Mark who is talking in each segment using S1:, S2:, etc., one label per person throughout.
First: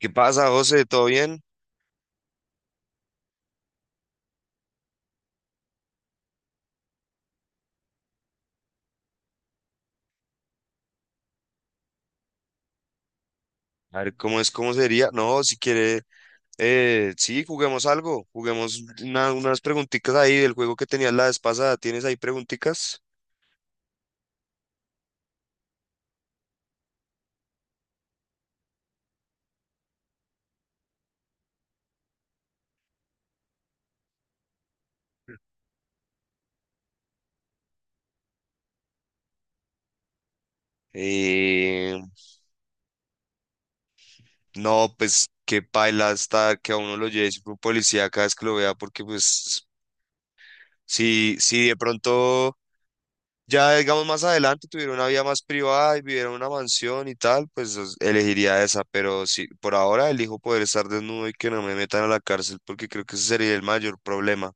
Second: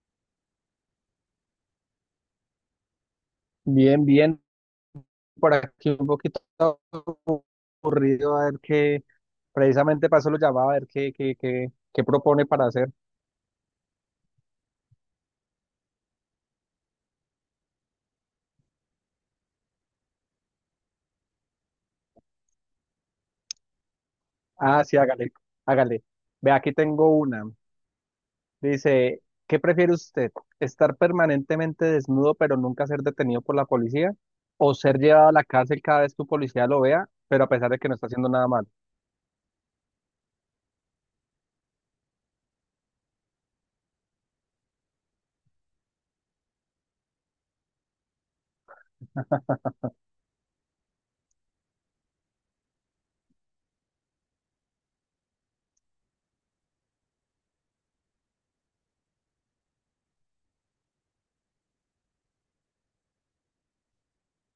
S1: ¿Qué pasa, José? ¿Todo bien?
S2: Bien, bien, por aquí un poquito aburrido, a ver qué, precisamente para eso lo llamaba, a ver qué propone para hacer.
S1: A ver, ¿cómo es? ¿Cómo sería? No, si quiere, sí, juguemos algo. Juguemos unas preguntitas ahí del juego que tenías la vez pasada. ¿Tienes ahí preguntitas?
S2: Ah, sí, hágale, hágale. Ve, aquí tengo una. Dice, ¿qué prefiere usted? ¿Estar permanentemente desnudo pero nunca ser detenido por la policía? ¿O ser llevado a la cárcel cada vez que un policía lo vea, pero a pesar de que no está haciendo nada malo?
S1: Eh, no, pues qué paila está que a uno lo lleve siempre un policía cada vez que lo vea, porque pues si de pronto ya, digamos, más adelante tuvieron una vida más privada y vivieron en una mansión y tal, pues elegiría esa, pero sí, por ahora elijo poder estar desnudo y que no me metan a la cárcel, porque creo que ese sería el mayor problema.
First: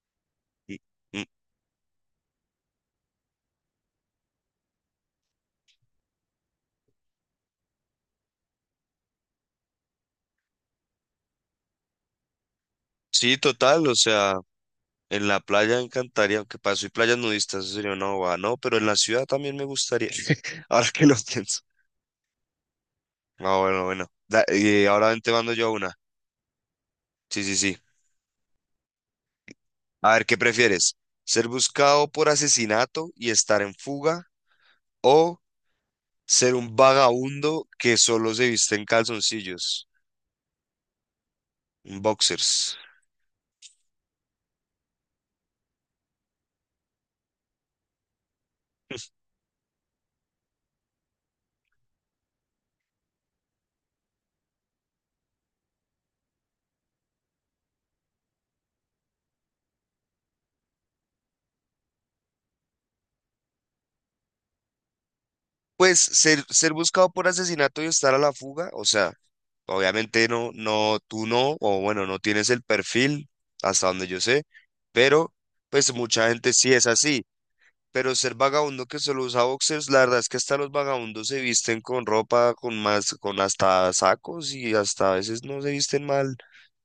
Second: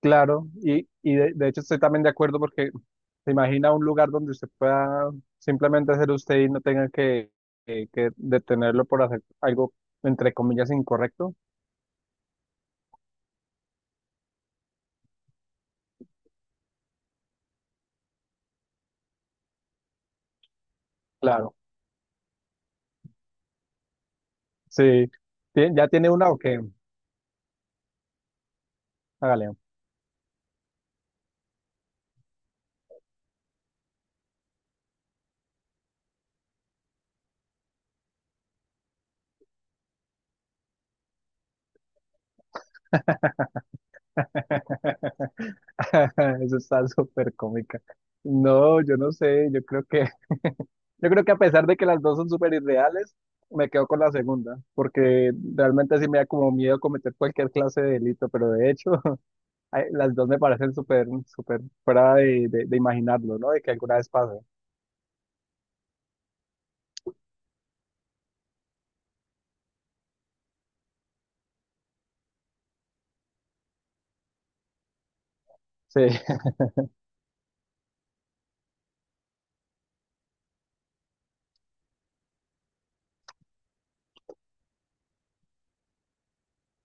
S2: Claro,
S1: Y-
S2: y, y
S1: mm,
S2: de, de hecho estoy también de acuerdo porque se imagina un lugar donde usted pueda simplemente ser usted y no tenga que detenerlo por hacer algo, entre comillas, incorrecto.
S1: Sí, total, o sea, en la playa me encantaría, aunque para soy playas nudistas, eso sería una bobada, no, pero en la ciudad también me gustaría, ahora que lo
S2: Claro,
S1: pienso. Ah, bueno, bueno,
S2: sí.
S1: ahora te mando yo
S2: ¿Ya
S1: una,
S2: tiene una o qué?
S1: sí, sí, sí.
S2: Hágale.
S1: A ver, ¿qué prefieres? ¿Ser buscado por asesinato y estar en fuga? ¿O ser un vagabundo que solo se viste en calzoncillos, en boxers?
S2: Eso está súper cómica. No, yo no sé, yo creo que, yo creo que a pesar de que las dos son súper irreales, me quedo con la segunda, porque realmente sí me da como miedo cometer cualquier clase de delito, pero de hecho... Ay, las dos me parecen súper, súper fuera de imaginarlo, ¿no? De que alguna vez pase.
S1: Pues ser buscado por asesinato y estar a la fuga, o sea, obviamente no, no, tú no, o bueno, no tienes el perfil, hasta donde yo sé, pero pues
S2: Sí,
S1: mucha gente sí es así. Pero ser vagabundo que solo usa boxers, la verdad es que hasta los vagabundos se visten con ropa, con más, con hasta sacos y hasta a veces no se visten mal.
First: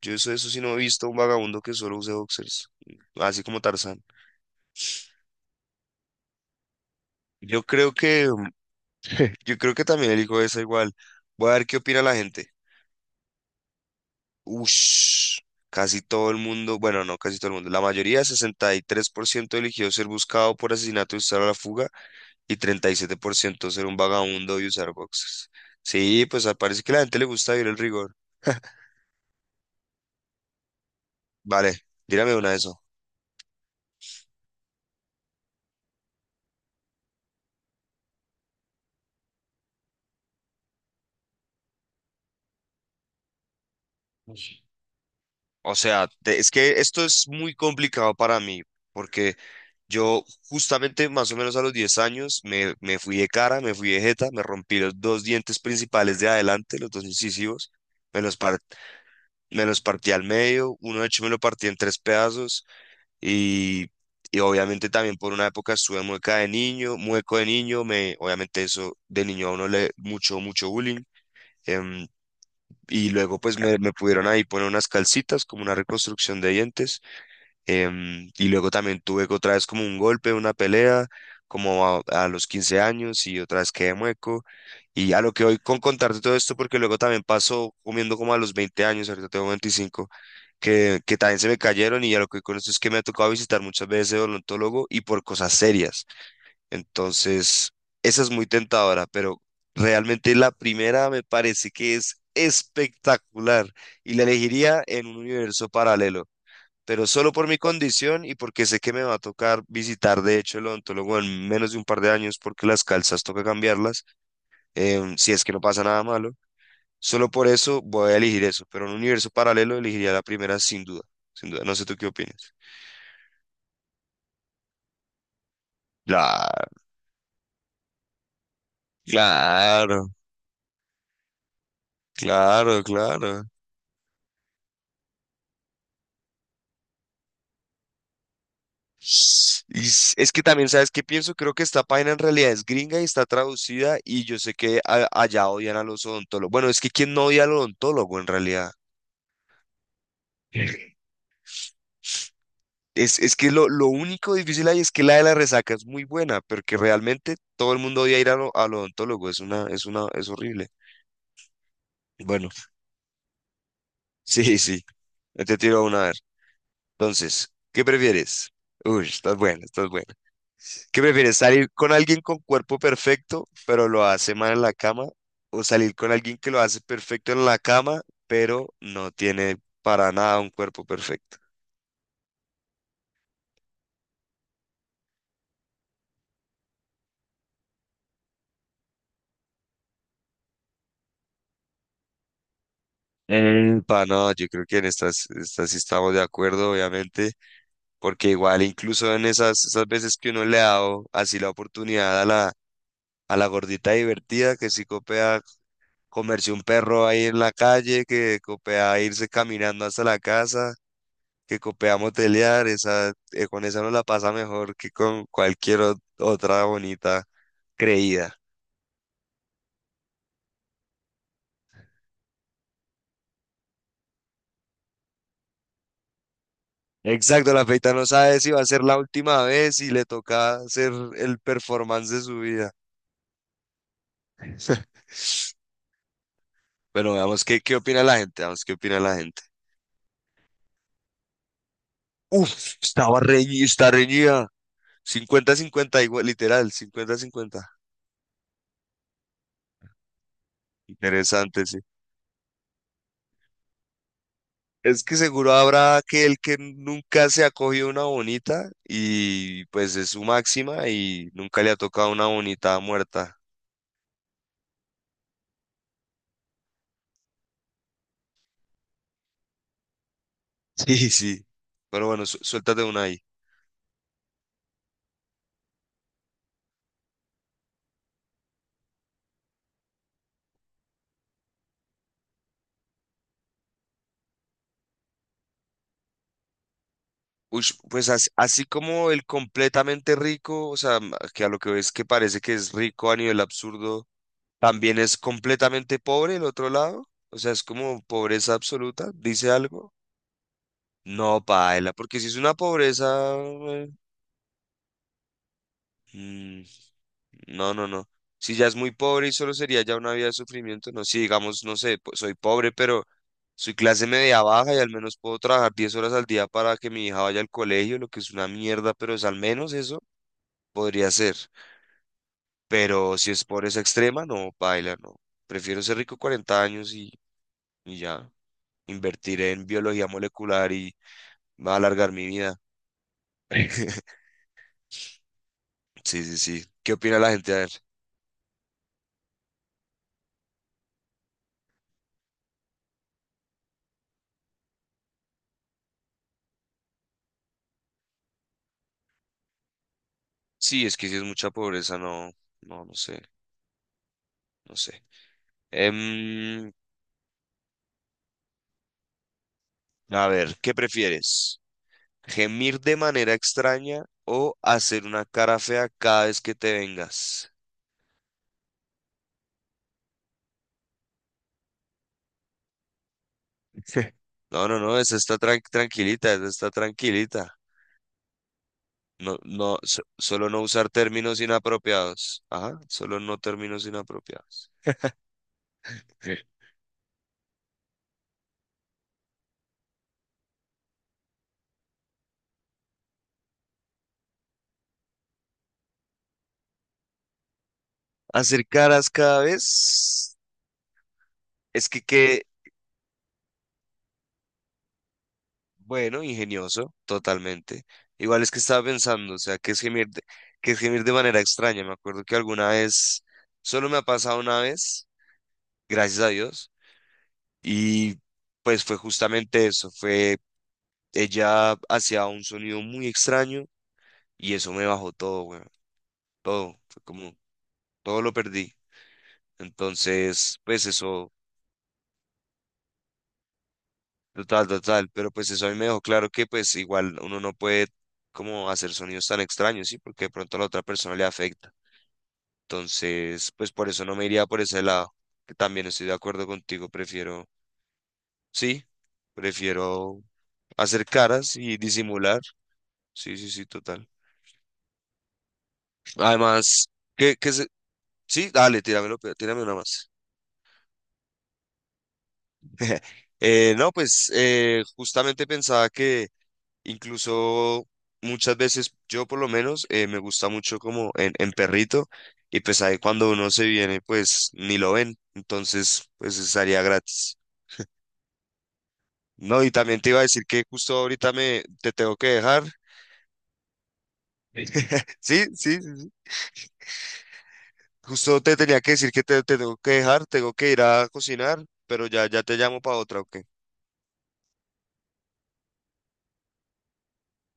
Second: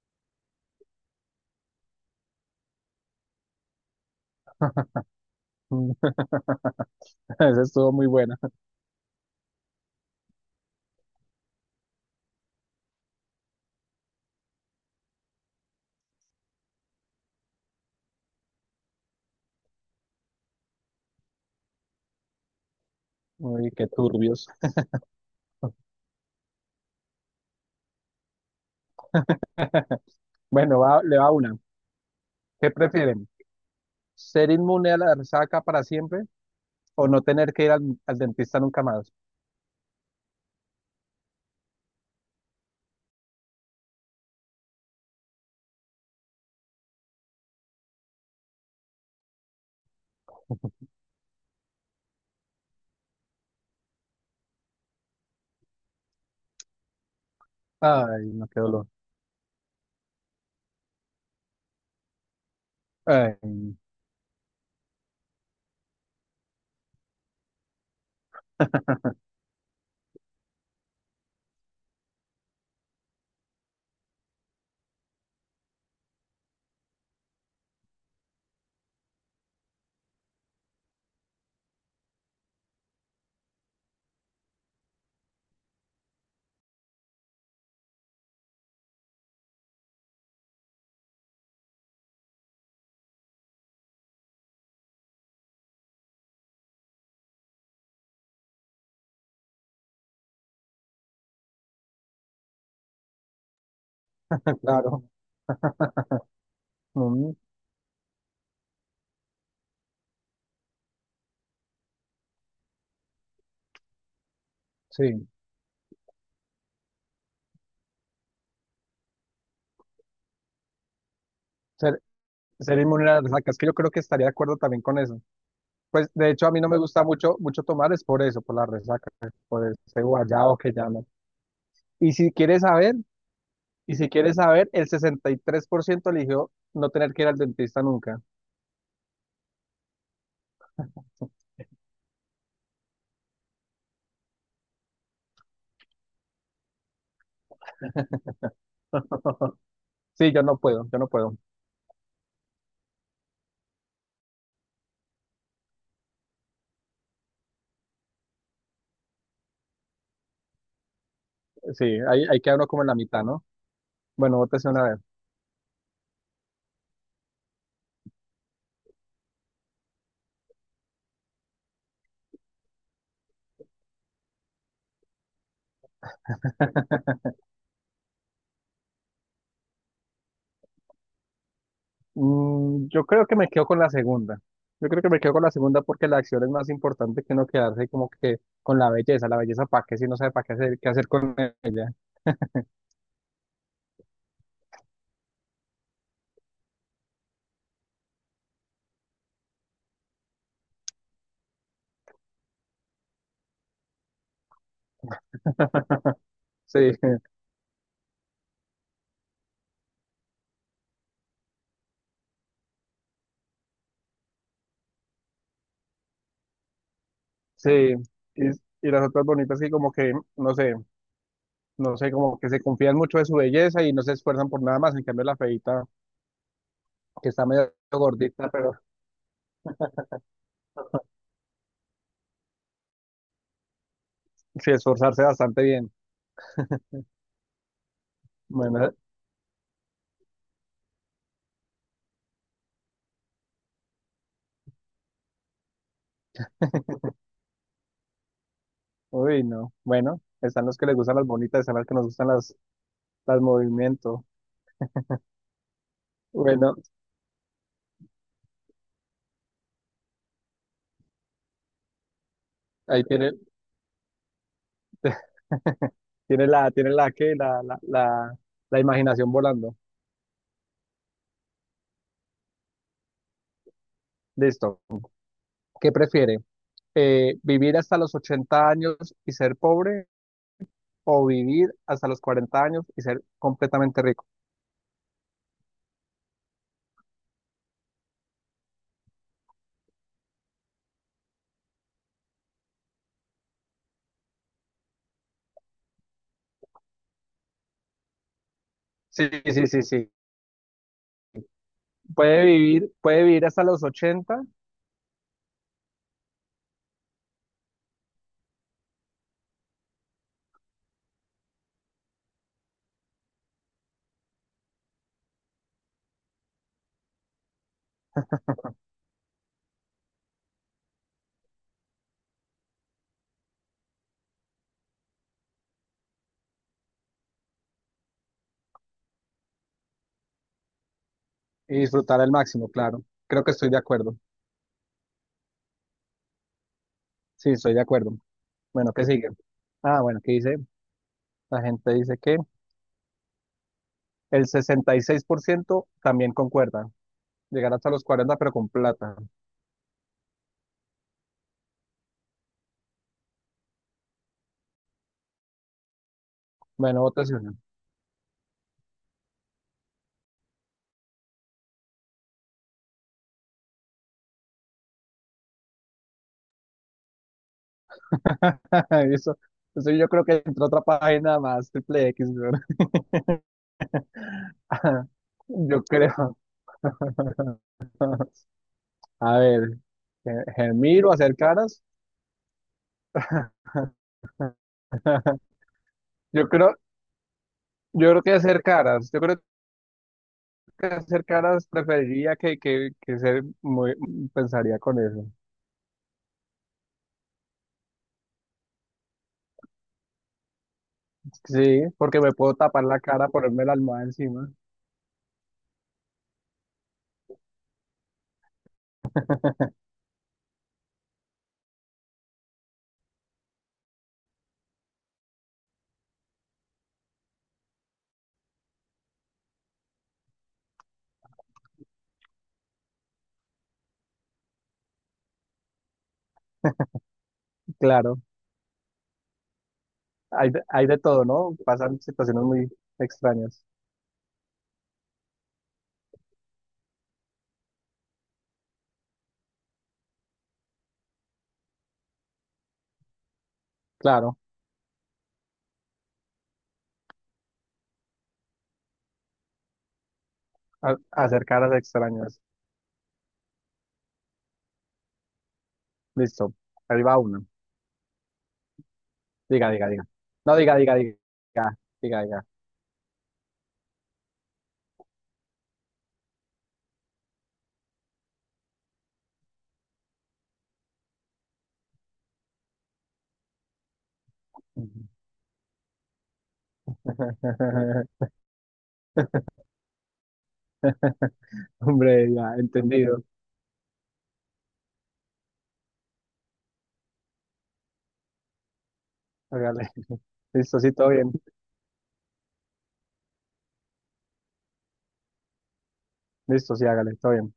S1: Yo eso, eso sí no he visto un vagabundo que solo use boxers, así como Tarzán.
S2: esa
S1: Yo
S2: estuvo
S1: creo
S2: muy
S1: que,
S2: buena.
S1: yo creo que también elijo esa igual. Voy a ver qué opina la gente. Ush, casi todo el mundo, bueno, no casi todo el mundo, la mayoría, 63% eligió ser buscado por asesinato y usar a la fuga y treinta y siete por
S2: Uy,
S1: ciento ser
S2: qué
S1: un
S2: turbios.
S1: vagabundo y usar boxes. Sí, pues ah, parece que a la gente le gusta vivir el rigor.
S2: Bueno, le va una.
S1: Vale, dígame una de
S2: ¿Qué
S1: eso.
S2: prefieren? ¿Ser inmune a la resaca para siempre o no tener que ir al, al dentista nunca más?
S1: Ush. O sea, es que esto es muy complicado para mí, porque yo justamente más o menos a los 10 años me fui de cara, me fui de jeta, me rompí los dos dientes principales de adelante, los dos incisivos, me
S2: Ay,
S1: los,
S2: no,
S1: par-
S2: qué dolor.
S1: me los partí al medio, uno de hecho me lo partí en tres pedazos
S2: Ay,
S1: y, y obviamente también por una época estuve mueca de niño, mueco de niño, me, obviamente eso de niño a uno le mucho bullying. em, y luego pues me pudieron ahí poner unas calcitas como una reconstrucción de dientes. Y luego también tuve otra vez como un golpe, una pelea, como a los 15 años y otra vez quedé mueco. Y a lo que voy con contarte todo esto, porque luego también pasó comiendo como a los 20 años, ahorita tengo 25 que también se me cayeron, y a lo que voy con esto es que me ha tocado visitar muchas veces el odontólogo y por cosas serias. Entonces, esa es muy tentadora, pero realmente la primera me parece que es espectacular y la elegiría
S2: claro.
S1: en un universo paralelo, pero solo
S2: Mm,
S1: por mi condición y porque sé que me va a tocar visitar, de hecho, el odontólogo en menos de un par de años porque las calzas toca cambiarlas,
S2: sí,
S1: si es que no pasa nada malo. Solo por eso voy a elegir eso, pero en un universo paralelo elegiría la primera sin duda, sin duda. No sé tú
S2: ser,
S1: qué opinas.
S2: ser inmune a la resaca. Es que yo creo que estaría de acuerdo también con eso. Pues de hecho a mí no me
S1: Claro,
S2: gusta mucho, mucho tomar, es por eso, por la resaca, por ese
S1: claro,
S2: guayabo que llaman. Y si quieres
S1: claro,
S2: saber,
S1: claro.
S2: y si quieres saber, el 63% eligió no tener que ir al dentista nunca.
S1: Y es que también, ¿sabes qué pienso? Creo que esta página en realidad es gringa y está traducida y yo sé que allá odian a los odontólogos. Bueno, es que ¿quién no odia al odontólogo en realidad?
S2: Sí, yo no puedo.
S1: Es que lo único difícil ahí es que la de la resaca es muy buena, pero que realmente todo el mundo odia ir a al odontólogo. Es una, es horrible.
S2: Sí, ahí
S1: Bueno,
S2: queda uno como en la mitad, ¿no? Bueno,
S1: sí,
S2: vótese
S1: sí.
S2: una vez.
S1: Yo te tiro una a ver. Entonces, ¿qué prefieres? Uy, estás buena, estás buena. ¿Qué prefieres? ¿Salir con alguien con cuerpo perfecto, pero lo hace mal en la cama? ¿O salir con alguien que lo hace perfecto en la cama, pero no tiene para nada un cuerpo perfecto?
S2: Mm, yo creo que me quedo con la segunda. Yo creo que me quedo con la segunda porque la acción es más importante que no quedarse como que con la belleza. La belleza, ¿para qué? Si no sabe para qué hacer con ella.
S1: No, yo creo que en estas sí estamos de acuerdo, obviamente. Porque igual incluso en esas veces que uno le ha dado así la oportunidad a a la gordita divertida que sí copea comerse un
S2: Sí,
S1: perro ahí en la calle, que copea irse caminando hasta la casa, que copea motelear, esa, con esa no la pasa mejor que con cualquier otra bonita
S2: sí.
S1: creída.
S2: Y, y las otras bonitas que como que, no sé, como que se confían mucho de su belleza y no se esfuerzan por nada más. En cambio, la feita, que está
S1: Exacto, la
S2: medio
S1: feita no sabe
S2: gordita,
S1: si va a
S2: pero
S1: ser la última vez y le toca hacer el performance de su vida.
S2: sí esforzarse bastante bien.
S1: Bueno, veamos qué opina la gente, veamos qué
S2: Bueno,
S1: opina la gente. Uf, estaba reñida, está reñida. Cincuenta-cincuenta igual, literal, cincuenta-cincuenta.
S2: uy, no. Bueno, están los que les gustan las bonitas,
S1: Interesante,
S2: están
S1: sí.
S2: las que nos gustan las movimientos.
S1: Es que seguro habrá aquel que
S2: Bueno,
S1: nunca se ha cogido una bonita y pues es su máxima y nunca le ha tocado una bonita
S2: ahí tiene,
S1: muerta.
S2: tiene la que, la imaginación volando.
S1: Sí, sí. Pero bueno, suéltate una ahí.
S2: Listo. ¿Qué prefiere? ¿Vivir hasta los 80 años y ser pobre o vivir hasta los 40 años y ser completamente rico?
S1: Ush, pues así, como el completamente rico, o sea, que a lo que ves que parece que es rico a nivel absurdo, también es completamente pobre el otro lado, o sea, es como pobreza absoluta,
S2: Sí,
S1: dice
S2: sí, sí,
S1: algo.
S2: sí.
S1: No, paila, porque si es una
S2: Puede
S1: pobreza...
S2: vivir hasta los 80
S1: mm, no, no, no. Si ya es muy pobre y solo sería ya una vida de sufrimiento, no, si digamos, no sé, pues soy pobre, pero soy clase media baja y al menos puedo trabajar 10 horas al día para que mi hija vaya al colegio, lo que es una mierda, pero es al menos eso, podría ser. Pero si es pobreza extrema, no, paila, no. Prefiero ser rico 40 años y ya. Invertiré en biología molecular y va a
S2: y
S1: alargar
S2: disfrutar
S1: mi
S2: al
S1: vida.
S2: máximo, claro. Creo que estoy de acuerdo.
S1: Sí, sí, sí. ¿Qué opina la
S2: Sí,
S1: gente? A ver.
S2: estoy de acuerdo. Bueno, ¿qué sigue? Ah, bueno, ¿qué dice? La gente dice que el 66% también concuerda. Llegar hasta los 40 pero con plata.
S1: Sí, es que si es mucha pobreza, no, no, no sé, no sé. Em,
S2: Bueno, votación.
S1: a ver, ¿qué prefieres? ¿Gemir de manera extraña o hacer una cara fea cada vez que te vengas?
S2: Eso, eso yo creo que entró otra página más, triple X, weón.
S1: No, no, no, esa está
S2: Yo
S1: tranquilita,
S2: creo.
S1: esa está tranquilita. No,
S2: A
S1: no,
S2: ver,
S1: solo no usar
S2: gemir o hacer
S1: términos
S2: caras.
S1: inapropiados. Ajá, solo no términos inapropiados.
S2: Yo creo, yo creo que hacer caras. Yo creo hacer caras preferiría que ser muy, pensaría con eso.
S1: Hacer caras cada vez
S2: Sí,
S1: es que
S2: porque me
S1: qué
S2: puedo tapar la cara, ponerme la almohada encima.
S1: bueno, ingenioso, totalmente. Igual es que estaba pensando, o sea, que es gemir de manera extraña. Me acuerdo que alguna vez, solo me ha pasado una vez, gracias a Dios, y pues fue justamente eso, fue ella hacía un sonido muy extraño y eso me bajó todo, bueno, todo, fue como,
S2: Claro,
S1: todo lo perdí. Entonces, pues
S2: hay de todo,
S1: eso
S2: ¿no? Pasan situaciones muy extrañas.
S1: total, total, pero pues eso a mí me dejó claro que pues igual uno no puede como hacer sonidos tan extraños, ¿sí? Porque de pronto a la otra persona le afecta. Entonces, pues por eso no me
S2: Claro,
S1: iría por ese lado, que también estoy de acuerdo contigo, prefiero, sí, prefiero hacer
S2: hacer
S1: caras
S2: caras
S1: y disimular.
S2: extrañas.
S1: Sí, sí, sí, total.
S2: Listo,
S1: Además,
S2: ahí va
S1: que,
S2: una.
S1: que se... sí, dale, tírame
S2: Diga,
S1: una
S2: diga, diga.
S1: más.
S2: No, diga, diga, diga. Diga, diga.
S1: No, pues justamente pensaba que incluso muchas veces, yo por lo menos, me gusta mucho como en perrito y pues ahí cuando uno se viene, pues ni lo ven, entonces pues estaría gratis. No, y también te iba a decir que justo ahorita me te tengo que
S2: Hombre, ya,
S1: dejar.
S2: entendido.
S1: Sí, sí, sí, sí. Justo te tenía que decir que te tengo
S2: Hágale.
S1: que dejar, tengo que
S2: Listo,
S1: ir
S2: sí,
S1: a
S2: todo bien.
S1: cocinar, pero ya, ya te llamo para otra, ¿ok?
S2: Listo, sí, hágale, todo bien.